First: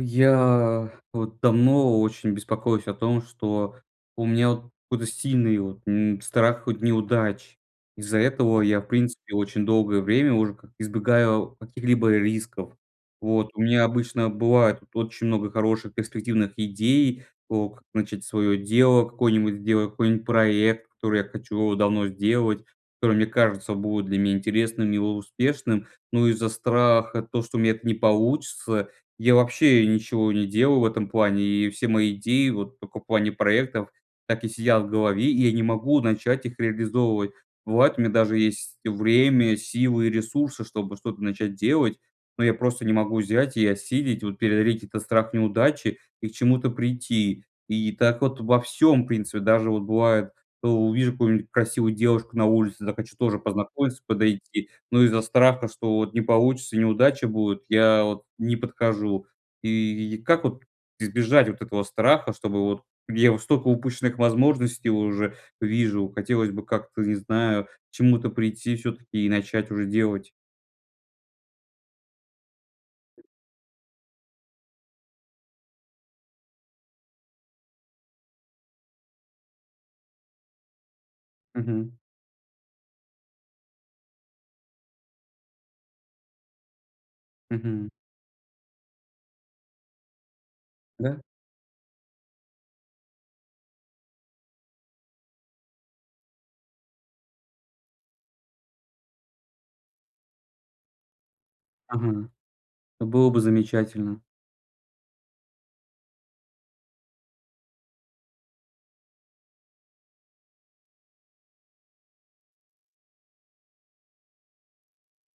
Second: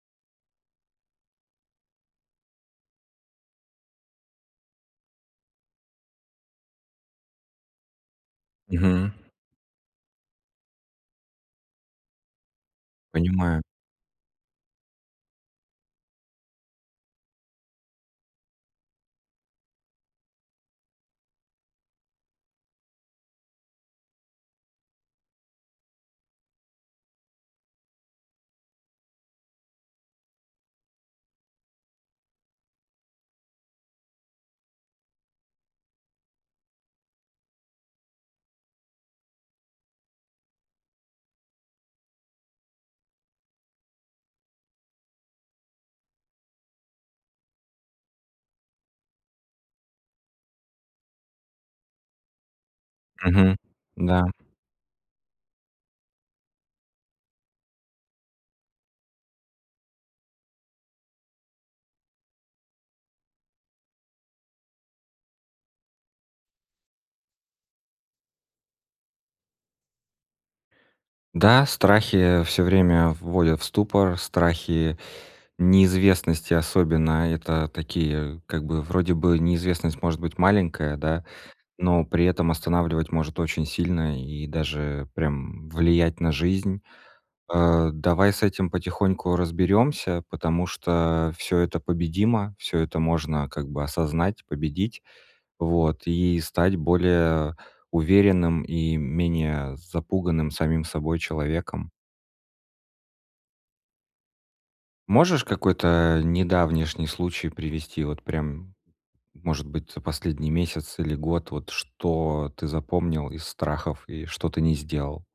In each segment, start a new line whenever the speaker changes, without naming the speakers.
Я вот давно очень беспокоюсь о том, что у меня вот какой-то сильный вот, м, страх хоть неудач. Из-за этого я, в
Мгм.
принципе, очень долгое время уже как избегаю каких-либо рисков. Вот у
Понимаю.
меня обычно бывает вот очень много хороших перспективных идей, ок как начать свое дело, какой-нибудь сделать какой-нибудь проект, который я хочу давно сделать, который мне кажется будет для меня интересным и успешным, но из-за страха то, что у меня это не получится, я вообще ничего не делал в этом плане, и все мои идеи, вот только в плане проектов, так и сидят в голове, и я не могу начать их реализовывать. Бывает, у меня даже есть время, силы и ресурсы, чтобы что-то начать делать, но я просто не могу взять и осилить, вот преодолеть этот страх неудачи и к чему-то прийти. И так вот во всём, в принципе, даже вот бывает, у увижу какую-нибудь красивую девушку на улице, захочу тоже
Мгм,
познакомиться,
да.
подойти, но из-за страха, что вот не получится, неудача будет, я вот не подхожу. И как вот избежать вот этого страха, чтобы вот я столько упущенных возможностей уже вижу, хотелось бы как-то, не знаю, к чему-то прийти всё-таки и начать уже делать.
Да, страхи всё время вводят в ступор, страхи, неизвестности особенно. Это такие, как бы, вроде бы, неизвестность может быть маленькая, да,
Мгм.
но при этом останавливать может очень сильно и даже прям влиять на жизнь.
Мгм.
А, давай с этим потихоньку разберёмся, потому
Да.
что всё это победимо, всё это можно, как бы, осознать, победить, вот, и стать более уверенным и менее запуганным самим собой человеком.
Ага. Было бы замечательно.
Можешь какой-то, э, недавнишний случай привести? Вот прям, может быть, за последний месяц или год, вот что ты запомнил из страхов и что ты не сделал?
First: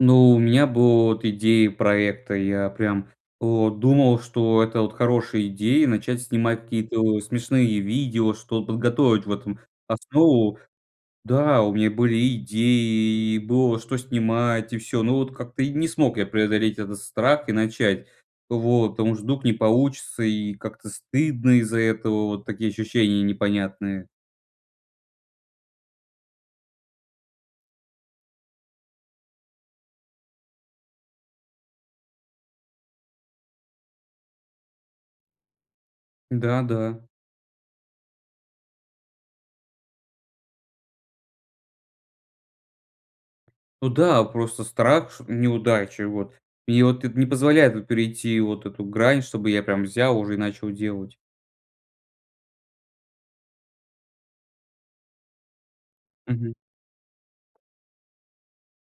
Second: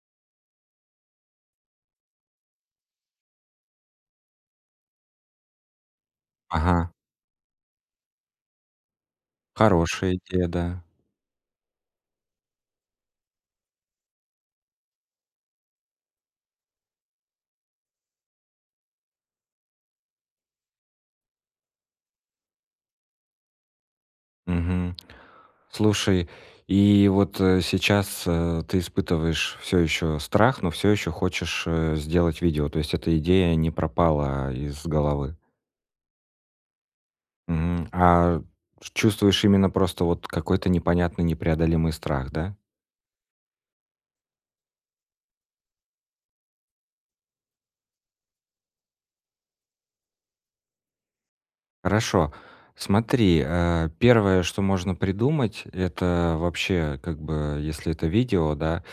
Ну у меня было, вот, идеи проекта, я прям, вот, думал, что это, вот, хорошая идея- начать снимать
Ага.
какие-то, э, смешные видео, что т подготовить в этом
Хорошая идея,
основу.
да.
Да, у меня были идеи, и было что снимать, и всё, но, вот, как-то и не смог я преодолеть этот страх и начать. Вот. Потому что вдруг не получится, и как-то стыдно из-за этого, вот такие ощущения непонятные.
Мгм. Слушай, и вот, э, сейчас, э, ты испытываешь всё ещё страх, но всё ещё хочешь, э, сделать видео, то есть эта идея не пропала из головы?
Да, да.
Мгм. А ш чувствуешь именно просто вот какой-то непонятный непреодолимый страх, да?
Ну да, просто страх ш неудачи, вот. И вот эт не позволяет, вот, перейти вот эту грань, чтобы я прям взял уже и начал делать.
Хорошо. Смотри, э, первое, что можно придумать,- это
Мгм.
вообще, как бы, если это видео, да,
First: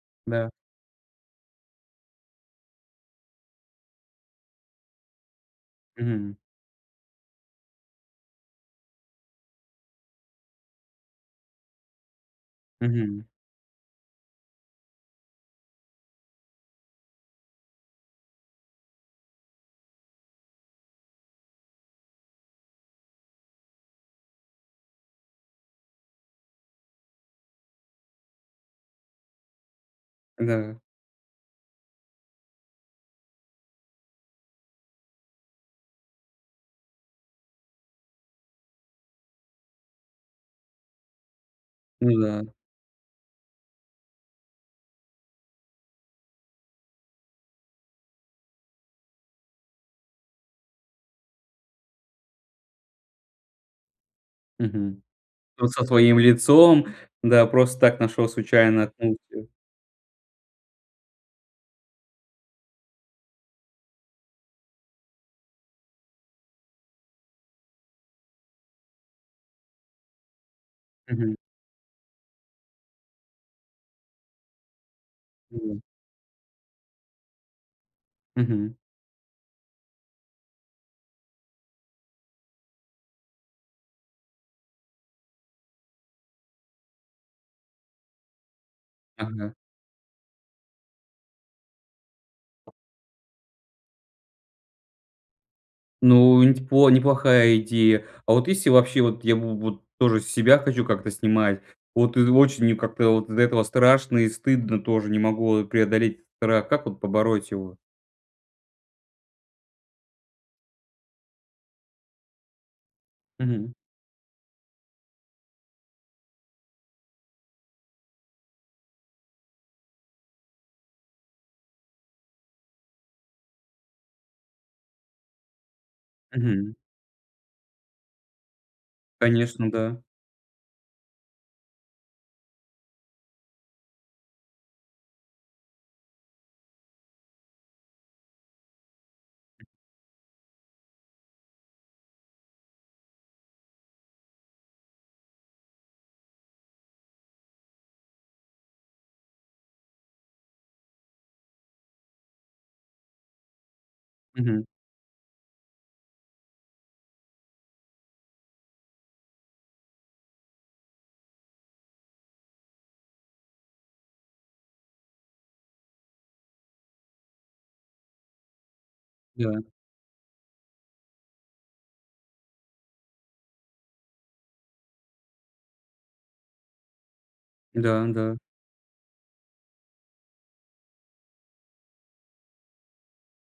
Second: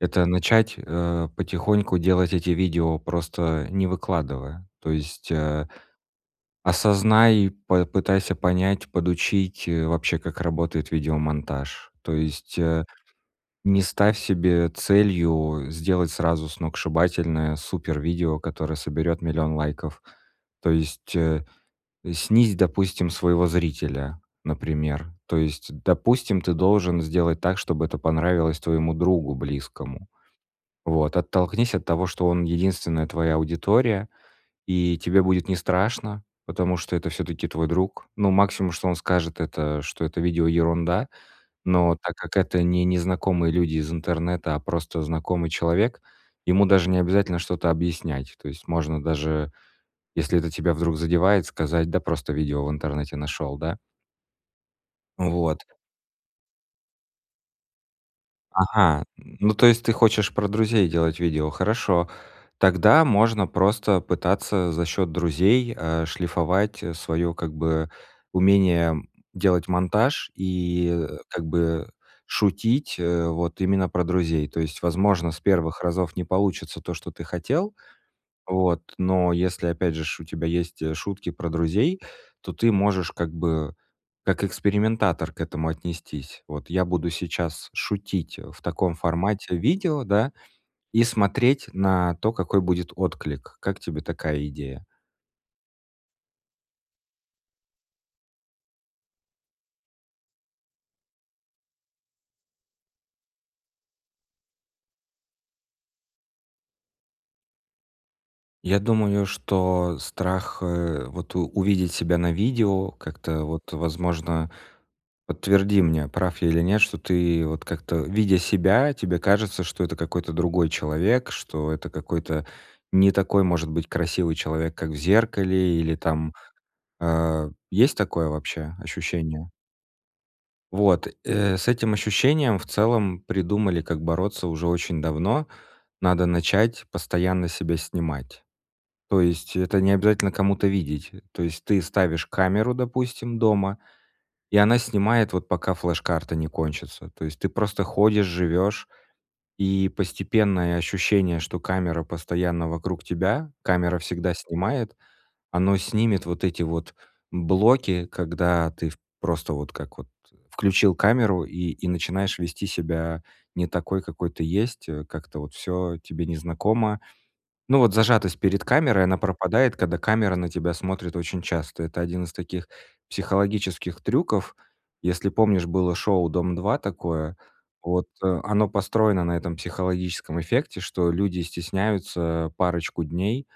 это
Да.
начать, э, потихоньку делать эти видео, просто не выкладывая. То есть, э,
Мгм.
осознай и попытайся понять, подучить, э, вообще, как работает видеомонтаж. То есть, э,
Мгм.
не ставь себе целью сделать сразу сногсшибательное супервидео, которое соберёт 1000000 лайков, то есть, э, снизь, допустим, своего зрителя, например. То есть, допустим, ты должен сделать так, чтобы это понравилось твоему другу близкому.
Да.
Вот. Оттолкнись от того, что он- единственная твоя аудитория, и тебе будет нестрашно, потому что это всё-таки твой друг. Ну, максимум, что он скажет- это, что это видео ерунда, но так
Ну
как
да.
это не незнакомые люди из интернета, а просто знакомый человек, ему даже не обязательно что-то объяснять. То есть можно даже, если это тебя вдруг задевает, сказать: "Да просто видео в интернете нашёл". Да?
Мгм.
Вот.
Вот со своим лицом, да просто так нашел случайно
Ага,
функцию.
ну, то есть ты хочешь про друзей делать видео. Хорошо. Тогда можно просто пытаться за счёт друзей, э, шлифовать своё как бы умение делать монтаж и, э,
Мгм.
как бы шутить, э, вот именно про друзей. То есть, возможно, с 1
Мгм.
разов не получится то, что ты хотел,
Мгм.
вот, но, если, опять же ж, у тебя есть шутки про друзей, то ты можешь как бы как экспериментатор к этому отнестись. Вот, я буду сейчас шутить в таком
Ага.
формате видео, да, и смотреть на то, какой будет отклик. Как тебе такая идея?
Ну, не ть по неплохая идея. А вот если вообще вот я в вот тоже себя хочу как-то снимать, вот, э, очень мне как-то от из-за этого страшно и стыдно тоже, не могу преодолеть страх, как вот побороть его?
Я думаю, что страх, э, вот увидеть себя на видео как-то вот,
Мгм.
возможно, подтверди мне, прав я или нет, что ты вот как-то, видя себя, тебе кажется, что это какой-то другой человек, что это какой-то не такой, может быть, красивый человек, как в зеркале или там,
Мгм.
э. Есть такое вообще ощущение?
Конечно, да.
Вот, э, с этим ощущением в целом придумали, как бороться уже очень давно. Надо начать постоянно себя снимать. То есть это не обязательно кому-то видеть. То есть ты ставишь камеру, допустим, дома, и она снимает вот пока флеш-карта не кончится. То есть ты просто ходишь, живешь, и постепенное ощущение, что камера постоянно вокруг тебя, камера всегда
Мгм.
снимает, оно снимет вот эти вот блоки, когда ты в просто вот как вот включил камеру и и начинаешь вести себя не такой, какой ты есть, э, как-то вот всё тебе незнакомо. Ну, вот зажатость перед камерой, она
Да.
пропадает, когда камера на тебя смотрит очень часто. Это один из таких психологических трюков. Если помнишь, было шоу "Дом-2" такое, вот,
Да-да.
э, оно построено на этом психологическом эффекте, что люди стесняются парочку дней,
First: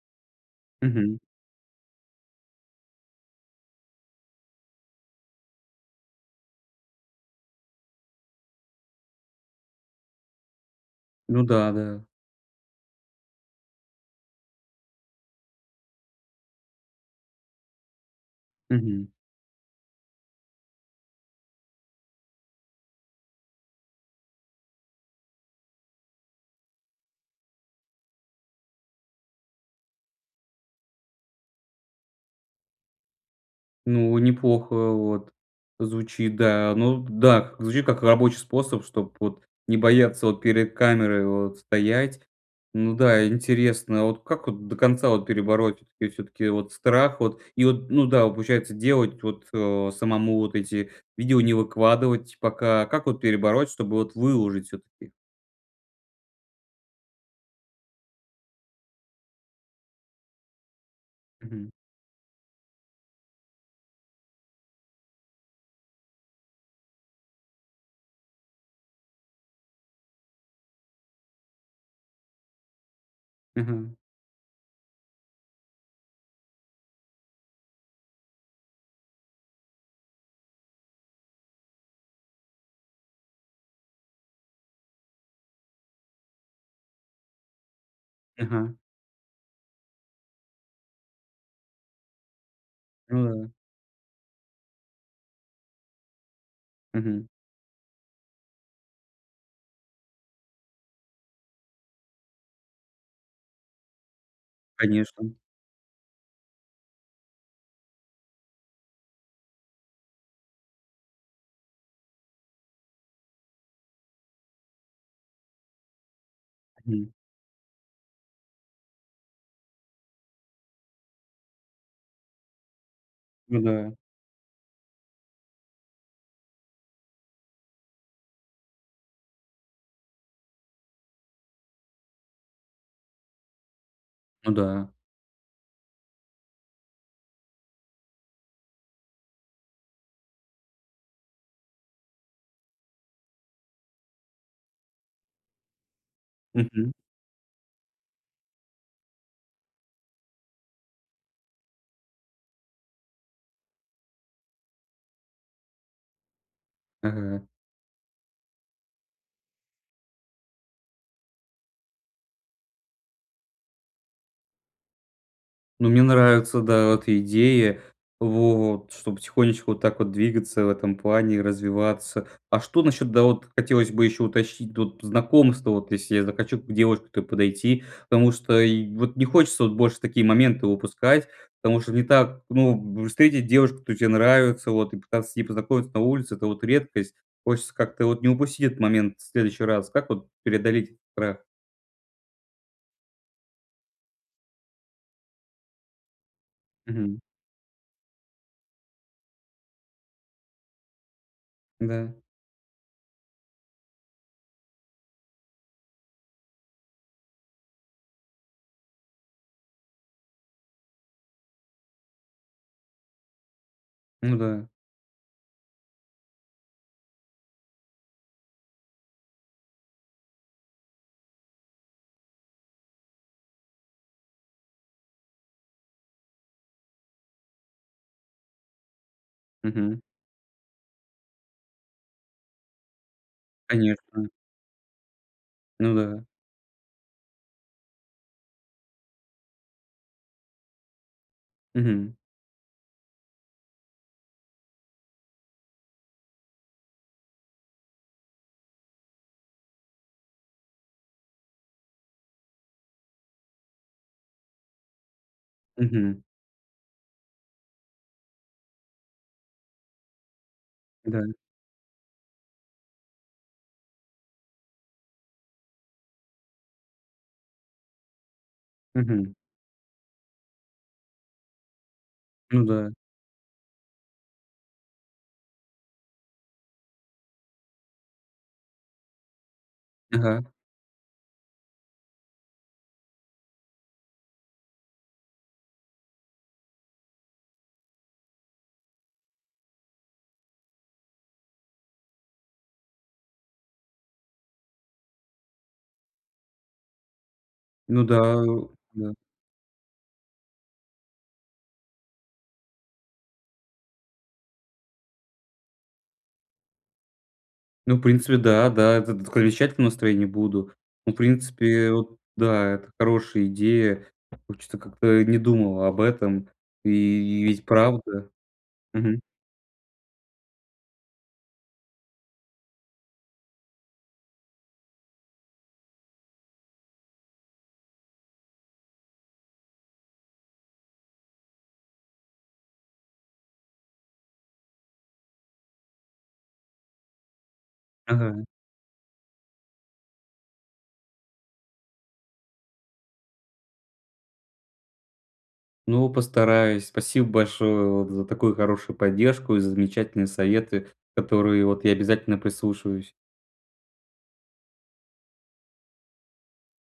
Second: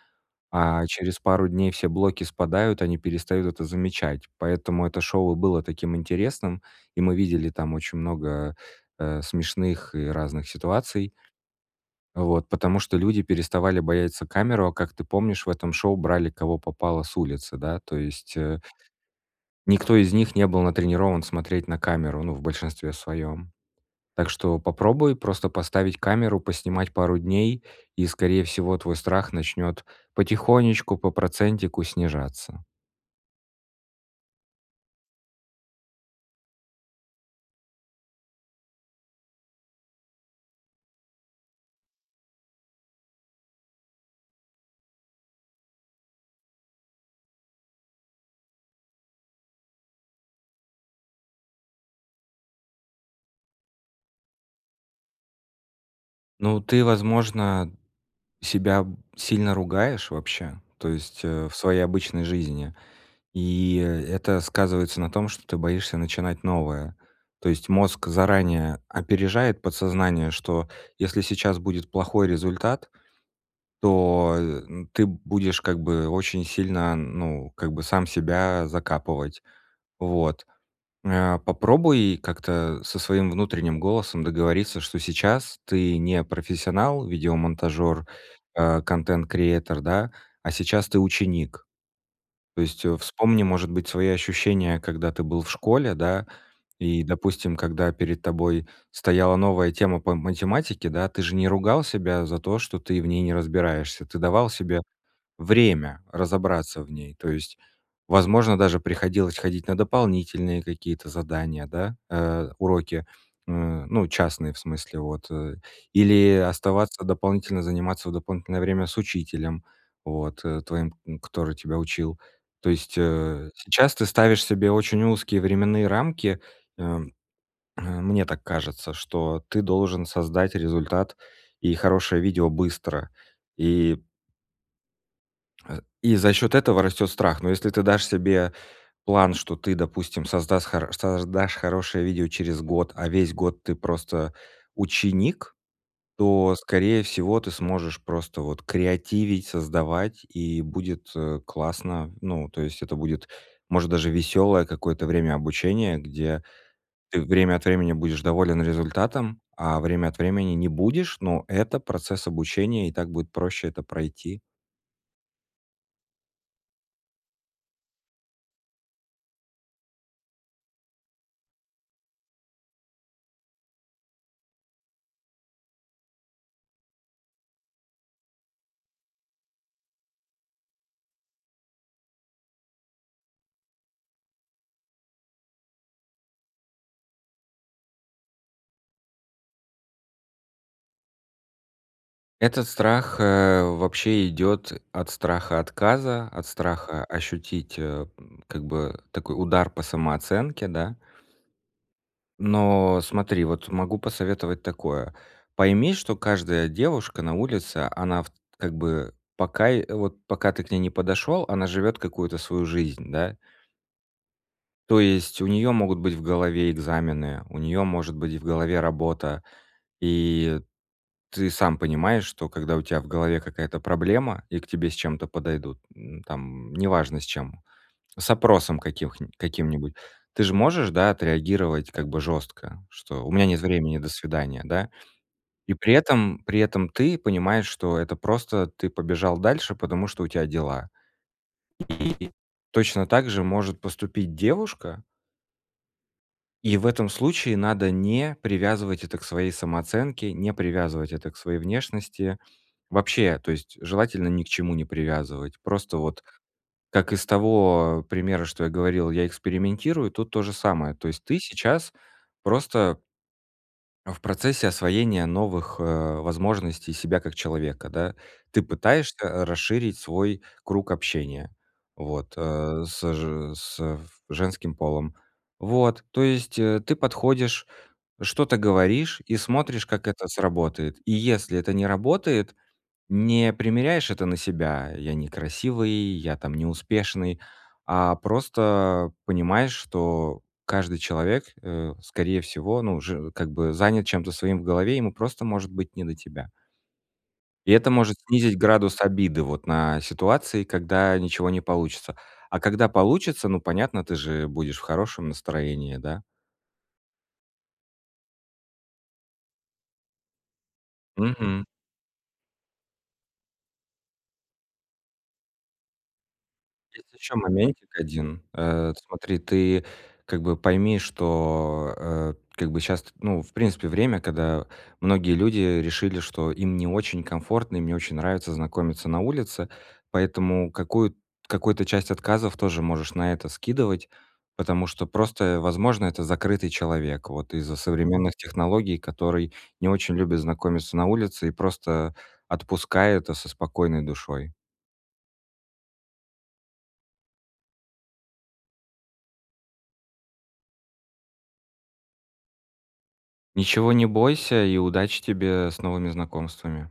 а
Мгм.
через пару дней все блоки спадают, они перестают это замечать. Поэтому это шоу и было таким интересным, и мы видели там очень много, э, смешных и разных ситуаций.
Ну да-да.
Вот, потому что люди переставали бояться камеру, а, как ты помнишь, в этом шоу брали кого попало с улицы, да. То есть э
Мгм.
Никто из них не был натренирован смотреть на камеру, ну, в большинстве своём. Так что попробуй просто поставить камеру, поснимать пару дней и, скорее всего, твой страх начнёт потихонечку, по процентику снижаться.
Ну, неплохо вот звучит, да. Ну, б да. Звучит как рабочий способ, чтоб вот не бояться вот перед камерой вот стоять. Ну да, интересно. А вот как вот до конца вот перебороть? И всё-таки вот страх вот? И вот, ну да, получается делать вот, э, самому вот эти видео, не выкладывать пока. Как вот перебороть, чтобы вот выложить всё-таки?
Ну, ты, возможно, себя сильно ругаешь вообще, то есть, э, в
Мгм.
своей обычной жизни, и, э, это сказывается на том, что ты боишься начинать новое, то есть мозг заранее опережает подсознание, что если сейчас будет плохой результат,
Мгм.
то, э, ты будешь как бы очень сильно, ну, как бы сам себя закапывать. Вот. Э, попробуй как-то со своим внутренним голосом договориться, что сейчас ты не профессионал, видеомонтажер,
Ага.
э, content creater, да, а сейчас ты ученик. То есть, э,
Ну
вспомни,
да.
может быть, свои ощущения, когда ты был в школе, да, и,
Мгм.
допустим, когда перед тобой стояла новая тема по математике, да, ты же не ругал себя за то, что ты в ней не разбираешься. Ты давал себе
Конечно.
время разобраться в ней. То есть, возможно, даже приходилось ходить на дополнительные какие-то задания, да, э, уроки, м, ну, частные в смысле, вот, э, или оставаться
М.
дополнительно заниматься в дополнительное время с учителем, вот, э, твоим, который тебя учил. То есть, э,
Ну
сейчас
да.
ты ставишь себе очень узкие временные рамки, э, э, мне так кажется, что ты должен создать результат и хорошее видео быстро, и
Ну да.
э, и за счёт этого растёт страх. Но если ты дашь себе план, что ты, допустим, создаст хоро создашь хорошее видео через год, а весь год ты просто ученик, то,
Мгм.
скорее всего, ты сможешь просто вот креативить, создавать, и будет, э, классно. Ну, то есть это будет, может, даже весёлое какое-то время обучения, где ты
Ага.
время от времени будешь доволен результатом, а время от времени не будешь, но это процесс обучения, и так будет проще это пройти.
Ну, мне нравится, да, вот идеи, вот чтобы потихонечку вот так вот двигаться в этом плане и развиваться. А что насчет, да, вот хотелось бы еще уточнить, вот, знакомство, вот если я захочу к девушке подойти. Потому что и вот не хочется вот больше такие моменты упускать, потому что не так, ну, встретить девушку, которая тебе нравится, вот, и пытаться с ней познакомиться на улице- это вот редкость. Хочется как-то вот не упустить этот момент в следующий раз. Как вот преодолеть страх?
Этот страх, э, вообще идет от страха отказа, от страха
Мгм.
ощутить, э, м, как бы такой удар по самооценке, да.
Да.
Но смотри, вот могу посоветовать такое: пойми, что каждая девушка на улице, она в т как бы пока и вот пока ты к ней не подошёл, она живет какую-то свою жизнь, да?
Ну да.
То есть у неё могут быть в голове экзамены, у неё может быть в голове работа, и ты сам понимаешь, что когда у тя в голове какая-то проблема и к тебе с чем-то подойдут, м, там неважно с чем, с опросом каких нь каким-нибудь.
Мгм.
Ты же можешь, да, отреагировать как бы жёстко, что: "У меня нет времени, до
Конечно.
свидания", да? И
Ну
при
да.
этом, при этом ты понимаешь, что это просто ты побежал дальше, потому что у тя дела.
Мгм.
И точно так же может поступить девушка и в этом случае надо не привязывать это к своей самооценке, не привязывать это к своей внешности. Вообще, то есть желательно ни к чему не привязывать. Просто
Мгм.
вот, как из того примера, что я говорил, я экспериментирую, тут то же самое. То
Да.
есть ты сейчас просто а, в процессе освоения новых, э, возможностей себя как человека, да. Ты
Мгм.
пытаешься расширить свой круг общения вот,
Ну
э,
да.
с же с в женским полом. Вот. То есть, э, ты подходишь, что-то говоришь и смотришь, как это
Ага.
сработает. И если это не работает, не примеряешь это на себя: "Я некрасивый, я там не успешный", а просто понимаешь, что каждый человек, э, скорее всего, ну, уже как бы занят чем-то своим в голове, ему просто может быть не до тебя. И это
Ну
может
да,
снизить градус
да.
обиды вот на ситуации, когда ничего не получится. А когда получится, ну, понятно, ты же будешь в хорошем настроении, да?
Ну, в принципе, да, да. Это скоро [unintelligible] настроении буду. Ну, в
Мгм.
принципе, вот да, это хорошая идея. Вот чё-то как-то и не думал об этом.
Есть ещё
И ведь
моментик
правда.
один. Э,
Мгм.
смотри, ты как бы пойми, что, э, как бы щас ты, ну, в принципе, время, когда многие люди решили, что им не очень комфортно, им не очень нравится знакомиться на улице, поэтому какую какую-то часть отказов тоже можешь на это скидывать, потому что просто, возможно, это закрытый человек вот из-за современных
Ага.
технологий, который не очень любит знакомиться на улице, и просто отпускай это со спокойной душой.
Ну, постараюсь. Спасибо большое, вот, за такую хорошую поддержку и за замечательные советы, которые, вот, я обязательно прислушаюсь.
Ничего не бойся и удачи тебе с новыми знакомствами!